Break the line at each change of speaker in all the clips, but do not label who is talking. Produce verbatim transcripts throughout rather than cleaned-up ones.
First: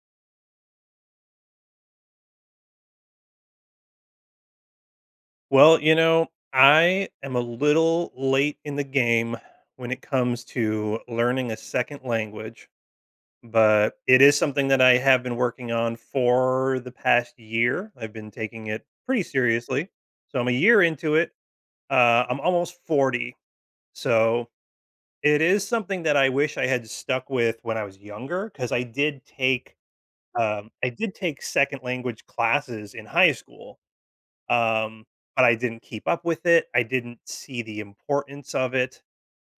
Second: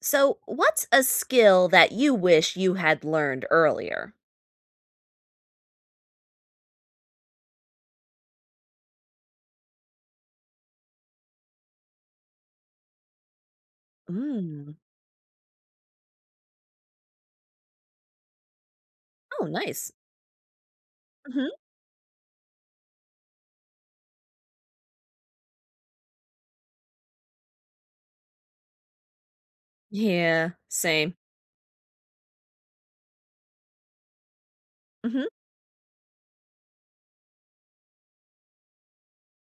So, what's a skill that you wish you had learned earlier?
Well, you know, I am a little late in the game when it comes to learning a second language, but it is something
Mm.
that I have been working on for, the past year. I've been taking it pretty
Oh,
seriously,
nice.
so I'm a year into it,
Mhm.
uh, I'm almost forty, so it is something that I wish I had stuck with when I was younger, 'cause I did take,
Yeah,
um I did
same.
take second language classes in high school, um,
Mhm.
but I didn't keep up with it, I didn't see the importance of it,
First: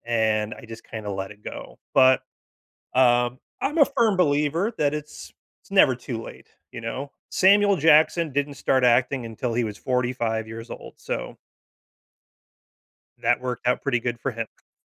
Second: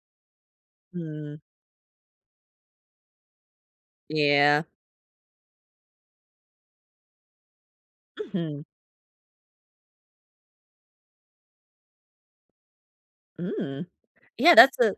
and I just kinda let
Mm.
it go, but, um, I'm a firm
Yeah.
believer that it's it's never too late, you know? Samuel Jackson didn't
Mhm.
start acting until he was forty five years old, so that worked out
Mm.
pretty good for him.
Yeah, that's a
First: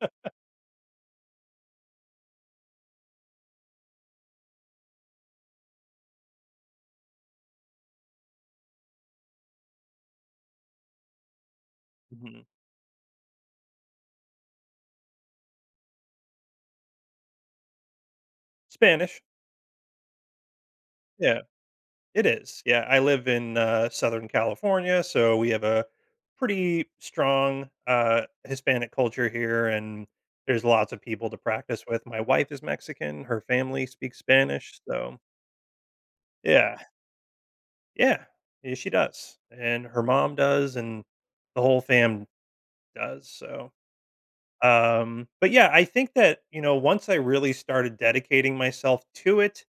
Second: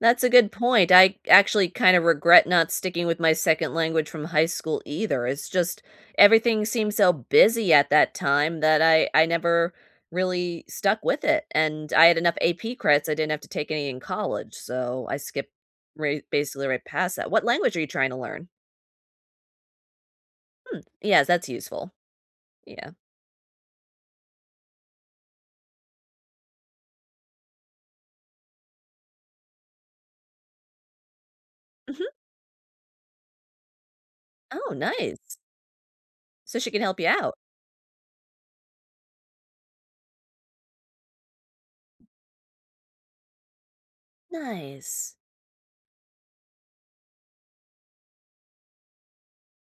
That's a good point, I actually kinda regret not sticking with my second language from high school either, it's just everything seems so busy at that time that I I never really stuck with it, and I had enough
Mhm.
AP credits, I didn't have to take any in college, so I skipped right basically right past that what language are you trying to learn?
Spanish.
Hmm. Yes.
Yeah.
That's useful.
It is. Yeah.
Yeah.
I live in, uh, Southern California, so we have a pretty strong, uh, Hispanic culture here, and there's lots of people to practice with.
Mhm.
My wife is Mexican. Her family speaks
Oh,
Spanish. So
nice. So, she
Yeah.
can help ya out.
Yeah, yeah, she does. And her mom does and the whole fam does, so
Nice.
um, but yeah, I think that, you know, once I really started dedicating myself to it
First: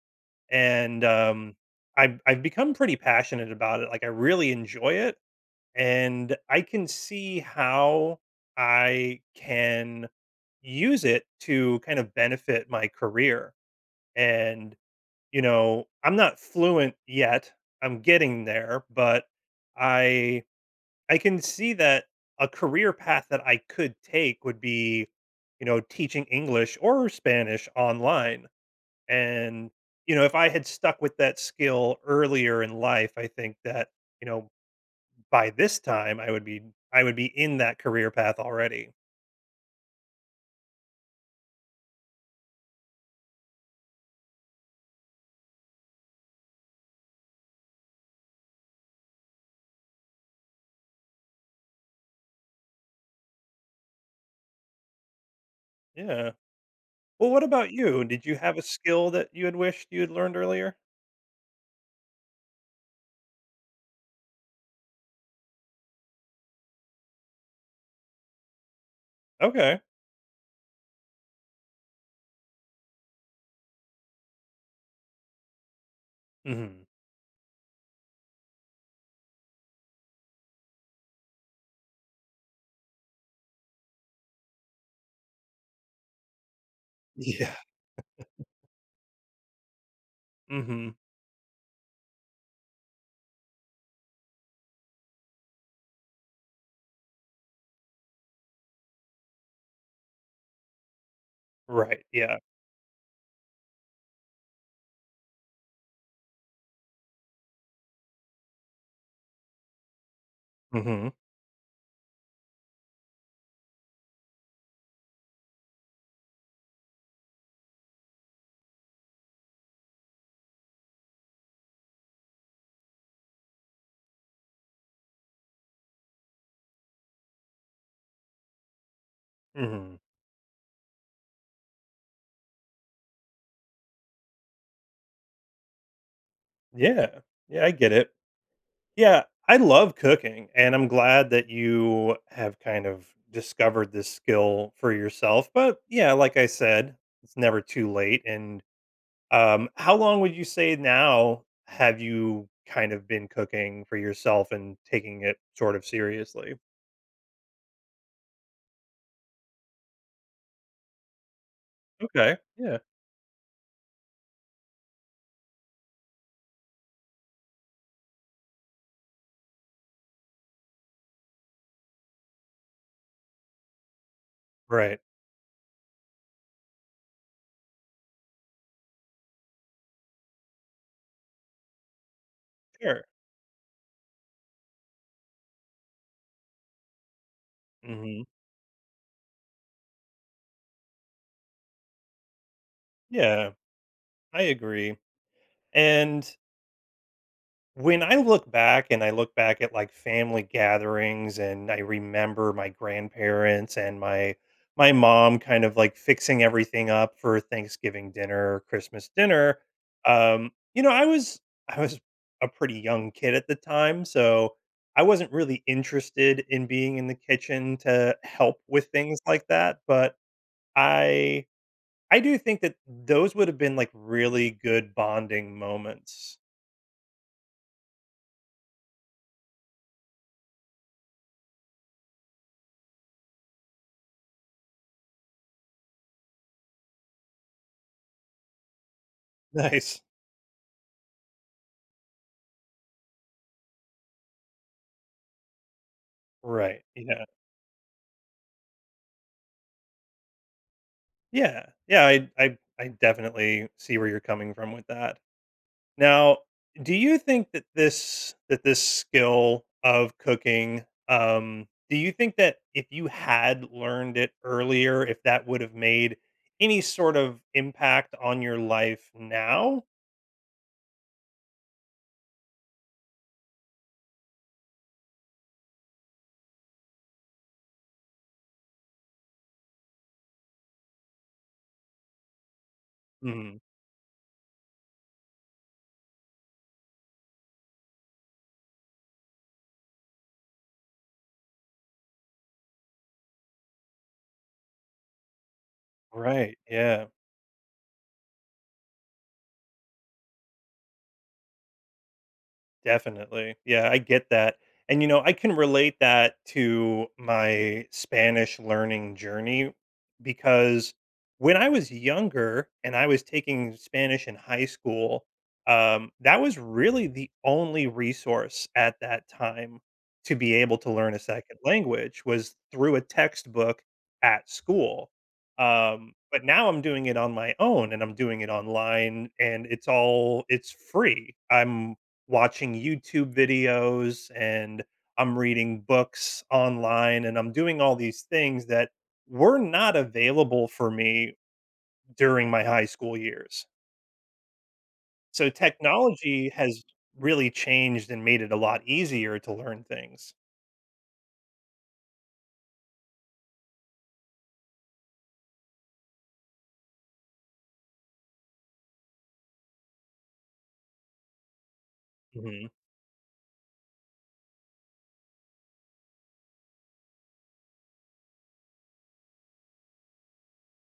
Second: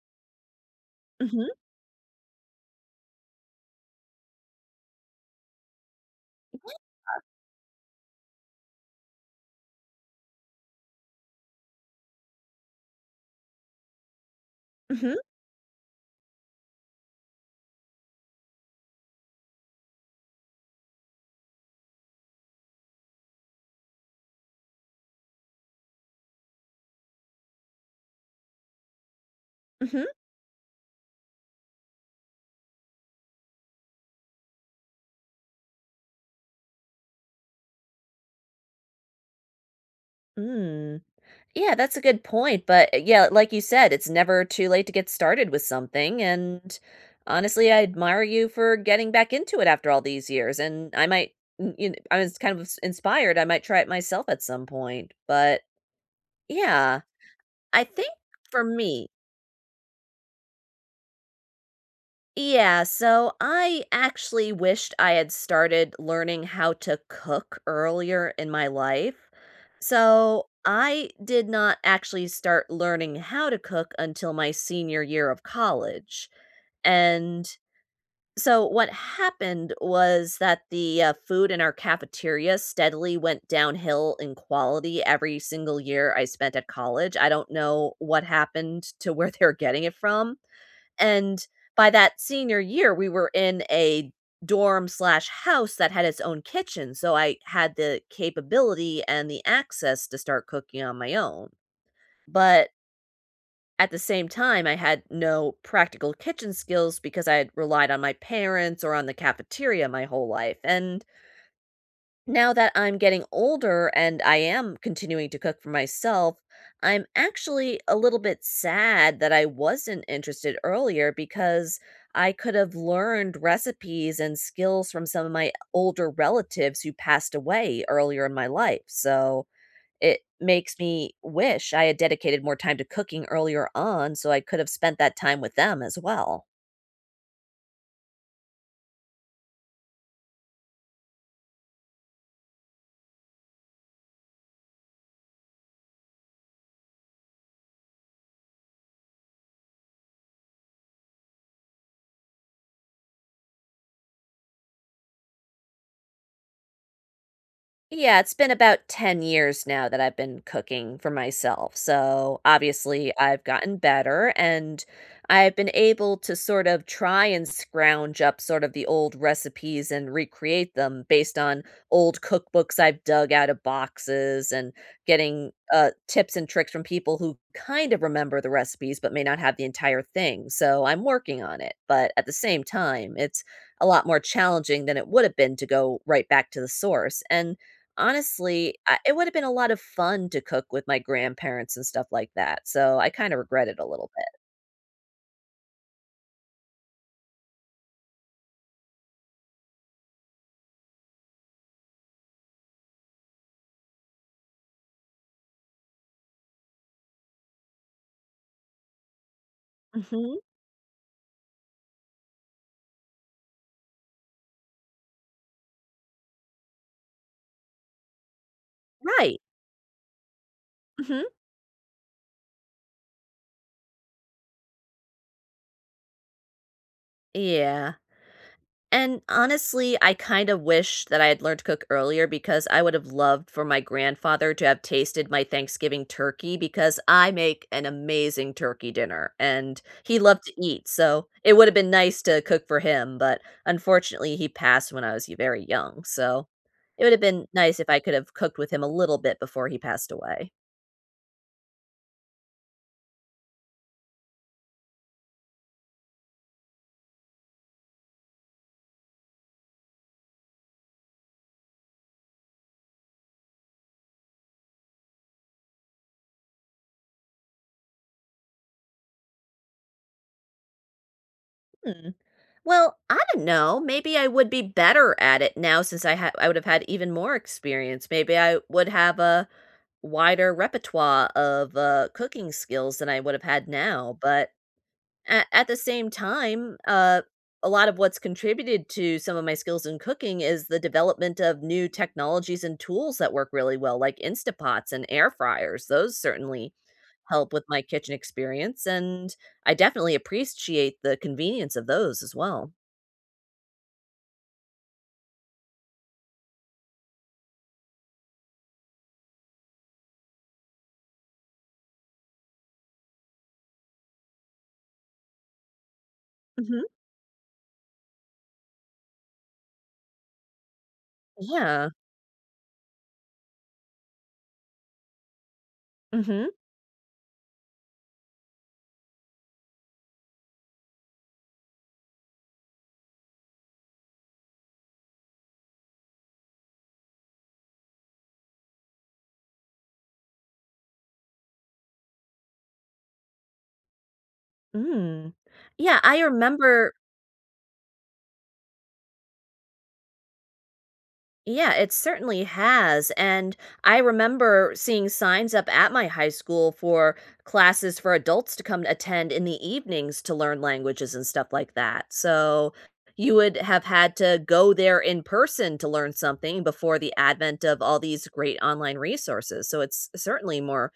and,
Mhm.
um, I've I've become pretty passionate about it, like I really enjoy it, and I
What
can see how I can use it to kind of benefit my career. And,
Mhm.
you know, I'm not fluent yet. I'm getting there. But I I can see that a career path that I could take would be, you know, teaching English or Spanish online. And,
Mhm.
you know, if I had stuck with that skill earlier in life, I think that, you know, by this time, I would be I would be in that career path already.
Mm. Yeah, that's a good point, but, yeah, like you said, it's never too late to get started with something, and honestly, I admire you for getting back into it after all these years, and I might, y you know, I was kind of ins inspired, I might try it myself at some point, but
Yeah.
yeah,
Well, what about
I
you?
think
Did you have a
for me
skill that you had wished you had learned earlier?
Yeah, so I actually wished I had started learning how to cook earlier in my life.
Okay.
So, I did not actually start learning how to cook until my senior year of college,
Mhm.
and So what happened was that the, uh, food in our cafeteria steadily went downhill in quality every single year I spent at college, I don't
Yeah.
know what happened to where they're getting it from,
Mhm.
and, by that senior year we were in a dorm slash house that had its own kitchen, so I had the capability and the access to start cooking on my own.
Right, yeah.
But at the same time, I had no practical kitchen skills because I had relied on my parents or on the cafeteria my whole life, and
Mhm.
now that I'm getting older and I am continuing to cook for myself, I'm actually a little bit sad that I wasn't interested earlier, because I could have learned recipes and skills from some of my older relatives who passed away earlier in my life, so
Mhm.
it makes me wish I had dedicated more time to cooking earlier on, so I could have spent that time with them as well.
Yeah. Yeah, I get it. Yeah, I love cooking, and I'm glad that you have kind of discovered this skill for yourself, but, yeah, like I said, it's never too late, and, um How long would you say, now, have you kind of been cooking for yourself and taking it sort of seriously?
Yeah. It's been about ten years now that I've been cooking for myself,
Okay.
so,
Yeah.
obviously, I've gotten better, and I've been able to sort of try and scrounge up sort of the old recipes and recreate them based on old cookbooks I've dug out of boxes, and
Right.
getting, uh, tips and tricks from people who kind of remember the recipes but may not have the entire thing, so I'm working on it, but at the same
Sure.
time, it's a lot more challenging than it would have been to go right back to the source, and
Mhm.
honestly, I it would have been a lot of fun to cook with my grandparents and stuff like that, so I kinda
Yeah.
regret it a little bit.
I agree. And when I look back and I look back at, like, family gatherings, and I remember my grandparents and my my mom kind of, like, fixing everything up for Thanksgiving dinner or Christmas dinner,
Mhm.
um You know, I was I was a pretty young kid at the time, so I wasn't really interested in being in the kitchen to help with things
Right.
like that, but
Mhm.
I I do think that those would have been, like, really good bonding moments.
Yeah. And honestly, I kinda wish that I'd learned to cook earlier because I would've loved for my grandfather to have tasted my Thanksgiving turkey because I make an amazing turkey dinner and
Nice.
he loved to eat, so it would've been nice to cook for him, but unfortunately, he passed when I was y very young. So,
Right.
it would've
Yeah.
been nice if I could've cooked with him a little bit before he passed away.
Yeah. Yeah, I I I definitely see where you're coming from with that. Now, do you think that this that this skill of cooking, um do you think that if you had learned it earlier, if that would've made any sort of impact on your life now?
Mm. Well, I don't know, maybe I would be better at it now since I ha I would've had even more experience, maybe I would have a wider repertoire of, uh, cooking skills than I would've
Mhm.
had now. But a at the same time, uh, a lot of what's contributed to some of my skills in cooking is the development of new technologies and tools that work really well, like Instapots and air fryers, those
Right.
certainly
Yeah.
help with my kitchen experience, and I definitely appres-ciate the convenience of those, as well.
Definitely. Yeah, I get that. And, you know, I can relate that to my Spanish learning journey because when I was younger and I was taking Spanish in high school, um, that was
Mhm.
really the only resource at that time to be able to learn a second
Yeah.
language was through a textbook at school. Um, but
Mhm.
now I'm doing it on my own, and I'm doing it online, and it's all it's free. I'm watching YouTube videos, and I'm reading books online, and I'm doing all these things that were not available for me during my high school years.
Mm.
So,
Yeah. I
technology has
remember
really changed and made it a lot easier to learn things.
Yeah, it certainly has, and I remember seeing signs up at my high school for classes for adults to come and attend in the evenings to learn languages and stuff like that,
Mhm.
so you would have had to go there in person to learn something before the advent of all these great online resources, so it's certainly more,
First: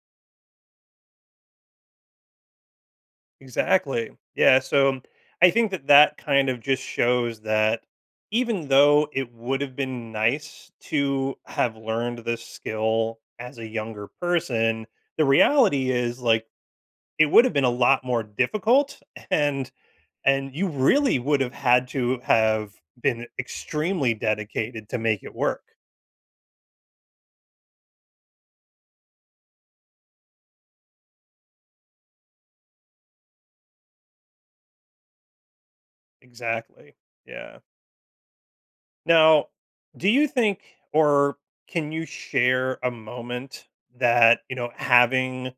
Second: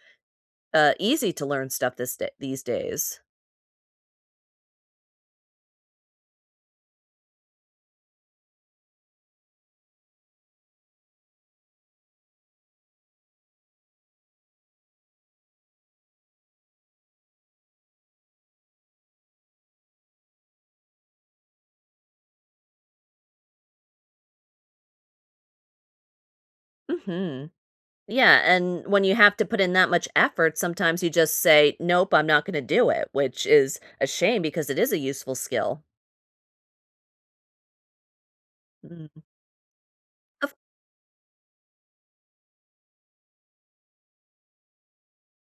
uh, easy to learn stuff this da these days.
Exactly. Yeah, so I think that that kind of just shows that even though it would have been nice to have learned this skill as a younger person, the reality is, like, it would've been a lot more difficult, and and you really would have had to have been extremely dedicated to make it work.
Mhm. Yeah, and when you have to put in that much effort, sometimes you just say, "Nope. I'm not gonna do it," which is a shame because it is a useful skill.
Exactly. Yeah.
Mm.
Now, do you
Of
think or can you share a moment that, you know, having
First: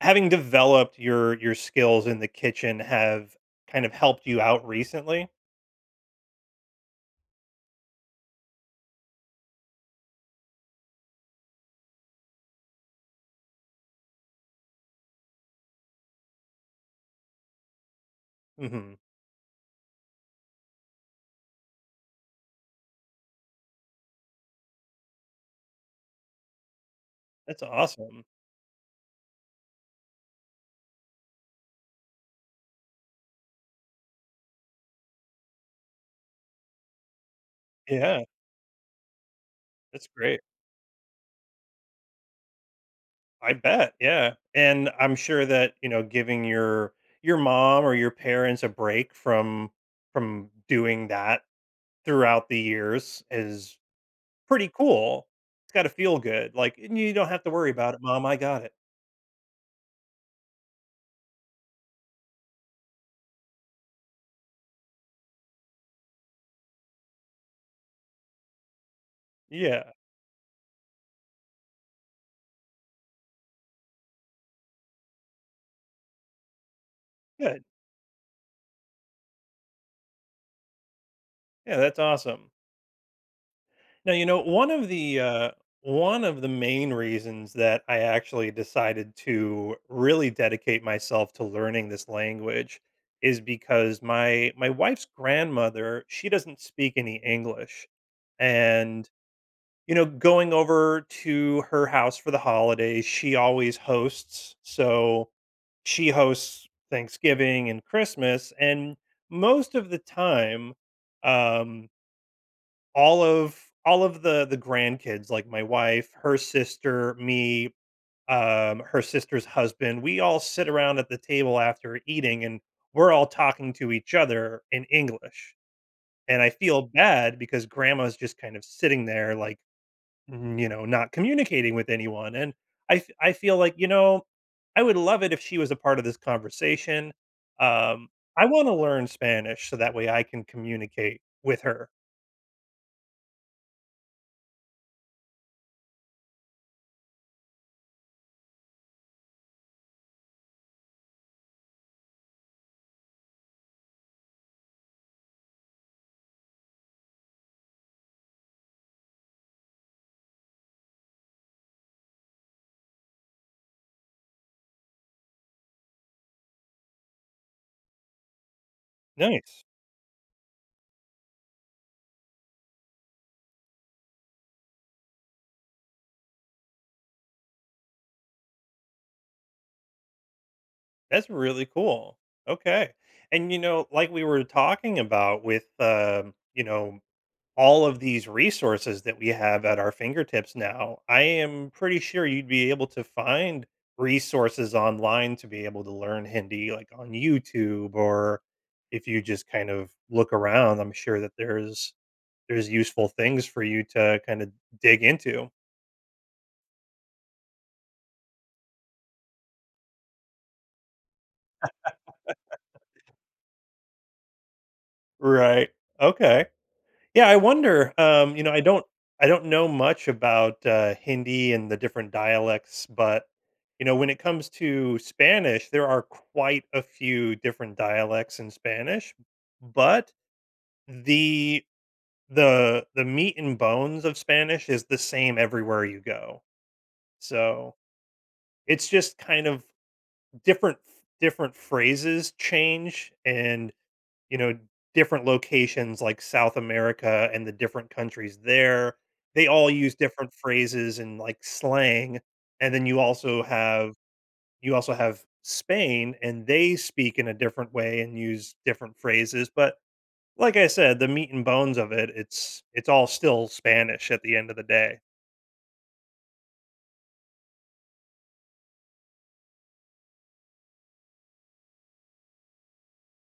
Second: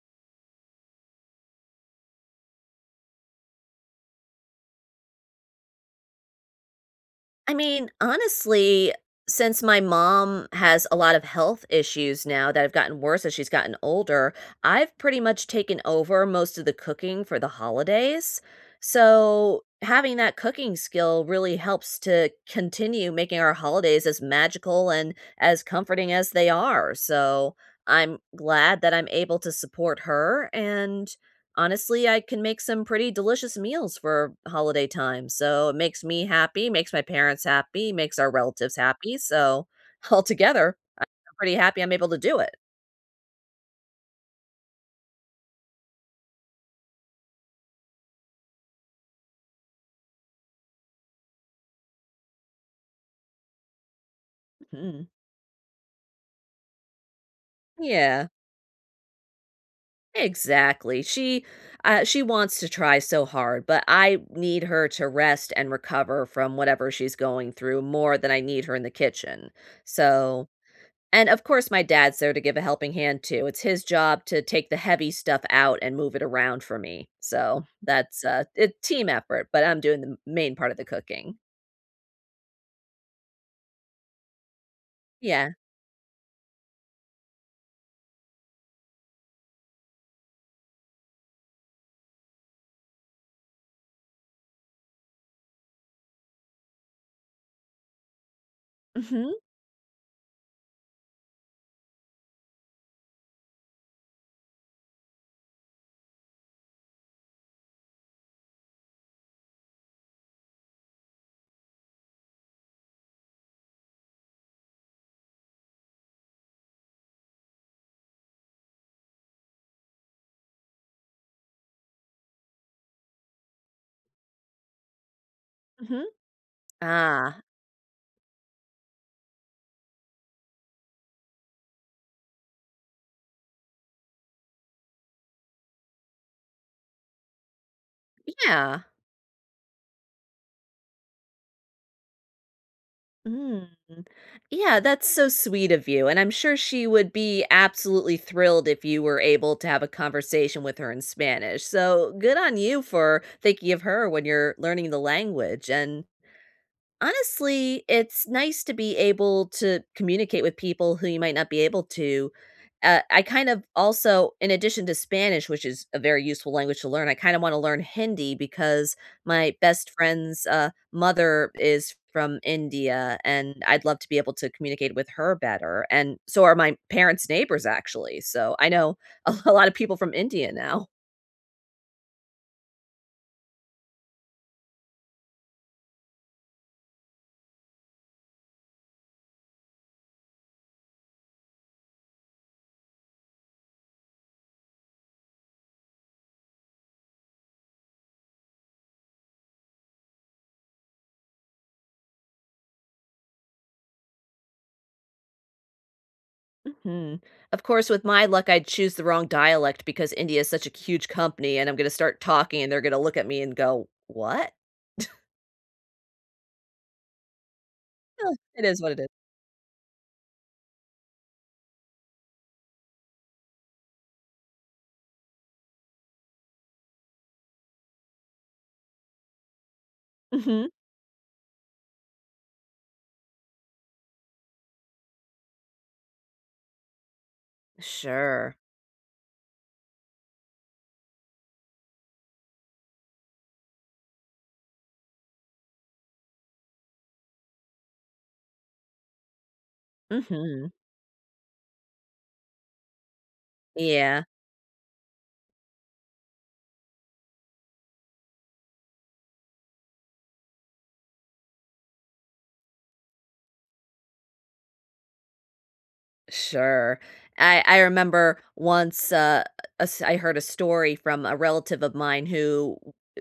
having developed your your skills in the kitchen have kind of helped you out recently?
I mean, honestly, since my mom has a lot of health issues now, that have gotten worse as she's gotten older, I've pretty much taken over most of the cooking for the holidays.
Mhm.
So, having that cooking skill really helps to continue making our holidays as magical and as comforting as they are. So
That's
I'm
awesome.
glad that I'm able to support her and, honestly, I can make some pretty delicious meals for holiday time. So it makes me happy, makes my parents happy, makes
Yeah.
our relatives happy. So,
That's great.
altogether, I'm pretty happy I'm able to do it.
I bet. Yeah. And I'm sure that, you know, giving your your mom or your parents a break from from doing that throughout the years is pretty
Mhm.
cool. It's gotta feel good. Like, "And you don't have to worry about it, mom.
Yeah.
I got it."
Exactly. She, uh, she wants to try so hard, but I need her to rest and recover from whatever she's going through more than I need her in the kitchen.
Yeah.
So, and, of course, my dad's there to give a helping hand too, it's his job to take the heavy stuff out and move it around for me.
Good.
So, that's a a team effort, but I'm doing the m main part of the cooking.
Yeah, that's awesome. Now, you know, one of the,
Yeah.
uh, one of the main reasons that I actually decided to really dedicate myself to learning this language, is because my my wife's grandmother, she doesn't speak any English, and,
Mhm.
you know, going over to her house for the holidays, she always hosts, so she hosts Thanksgiving and Christmas, and most of the time, um all of all of the the grandkids, like, my wife, her sister, me, um, her sister's husband, we all sit around at the table after eating, and we're all talking to each other in English,
Mhm.
and I feel bad
Ah.
because grandma's just kind of sitting there, like, mm, you know, not communicating with anyone, and I f I feel like, you know, I would love it if she was a part of this conversation, um, I wanna
Yeah.
learn Spanish so that way I can communicate with her.
Mm. Yeah, that's so sweet of you, and I'm sure she would be absolutely thrilled if you were able to have a conversation with her in Spanish, so good on you for thinking of her when you're learning the language, and, honestly, it's nice to be able to communicate with people who you might not be able to. Uh, I kind of also, in addition to Spanish- which is a very useful language to learn, I kinda wanna learn Hindi because my
Nice.
best friend's, uh, mother is from India and I'd love to be able to communicate with her better and so are my parents' neighbors actually. So, I know a a lotta people from India now.
That's really cool. Okay, and, you know, like we were talking about with, um, you know, all of these resources that we have at our fingertips now, I am pretty sure you'd be able to find resources online to be able to learn Hindi, like, on YouTube, or if you just kind of look around, I'm sure that there's there's useful things for you to kinda dig into.
Mhm. Of course, with my luck, I'd choose the wrong dialect because India is such a huge company, and I'm gonna start talking and they're gonna look at me and go, "What?"
Right. Okay. Yeah, I wonder,
Ha,
um, you know, I
it is
don't
what it is.
I don't know much about, uh, Hindi and the different dialects, but, you know, when it comes to Spanish, there are quite a few different dialects in Spanish. But,
Mhm.
the the the meat and bones of Spanish is the same everywhere you go. So
Sure.
it's just kind of different ph different phrases change and, you know, different locations like South America and the different countries there, they all use different
Mhm.
phrases and, like, slang. And then you also have
Yeah.
you also have Spain, and they speak in a different way and use different phrases. But, like I said, the meat and bones of it it's it's all still Spanish at the end of the day.
Sure. I I remember once, uh, us I heard a story from a relative of mine who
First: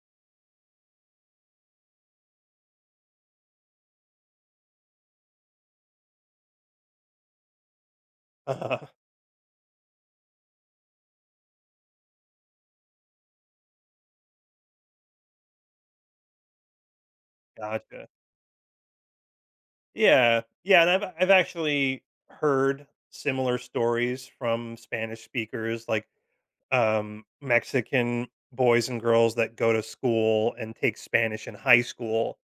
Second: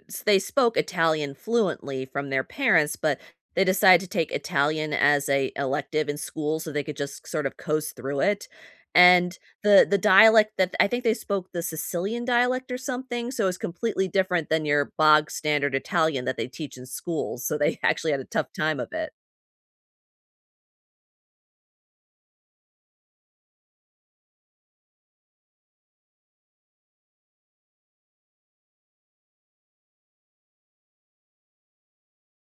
s they spoke Italian fluently from their parents, but they decided to take Italian as a elective, in school, so they could just sort of coast through it.
Uh-huh.
And the the dialect that I think they spoke the Sicilian dialect or something, so it's completely different than your bog-standard Italian that they teach in school. So they
Gotcha.
actually had a tough time of it.
Yeah. Yeah, and I've I've actually heard similar stories from Spanish speakers, like, um, Mexican boys and girls that go to school and take Spanish in high school.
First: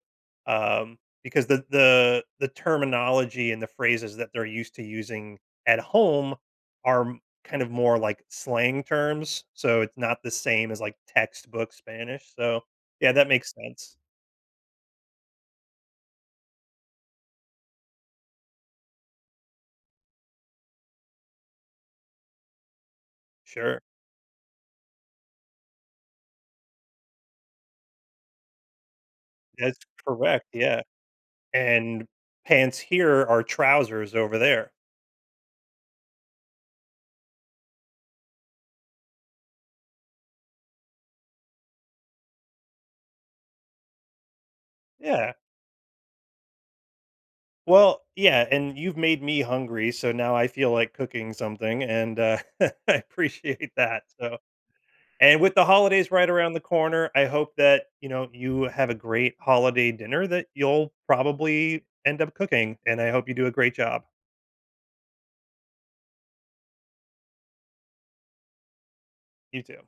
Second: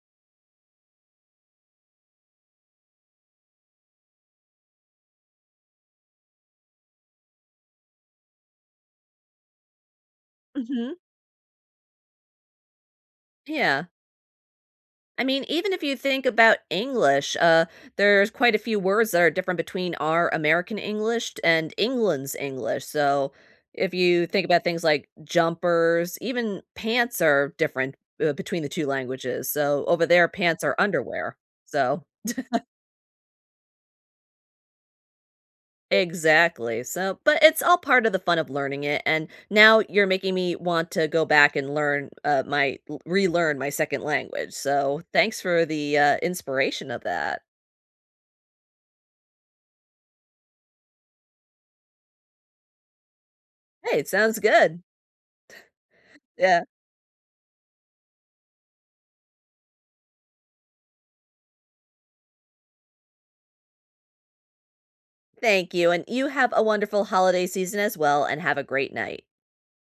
Um, because the the the terminology and the phrases that they're used to using at home are kind of more like slang terms. So it's not the same as,
Mhm.
like, textbook Spanish. So, yeah, that makes
Yeah.
sense.
I mean, even if you think about English, uh, there's quite a few words that are different between our American English t and England's English. So,
Sure.
if you think about things like jumpers, even pants are different, uh, between the two languages.
That's
So over there,
correct,
pants are
yeah.
underwear. So
And pants here are trousers over there.
Exactly. So, but it's all part of the fun of learning it, and now you're making me want to go back and learn, uh, my l relearn my second language. So
Yeah.
thanks for the, uh, inspiration of that.
Well, yeah, and you've made me hungry, so now I feel like cooking something, and, uh, I appreciate
Hey,
that.
it
So
sounds good.
and with the holidays right around the
Yeah.
corner, I hope that, you know, you have a great holiday dinner that you'll probably end up cooking, and I hope you do a great job.
Thank you, and you have a wonderful holiday season as well, and have a great night.
You too.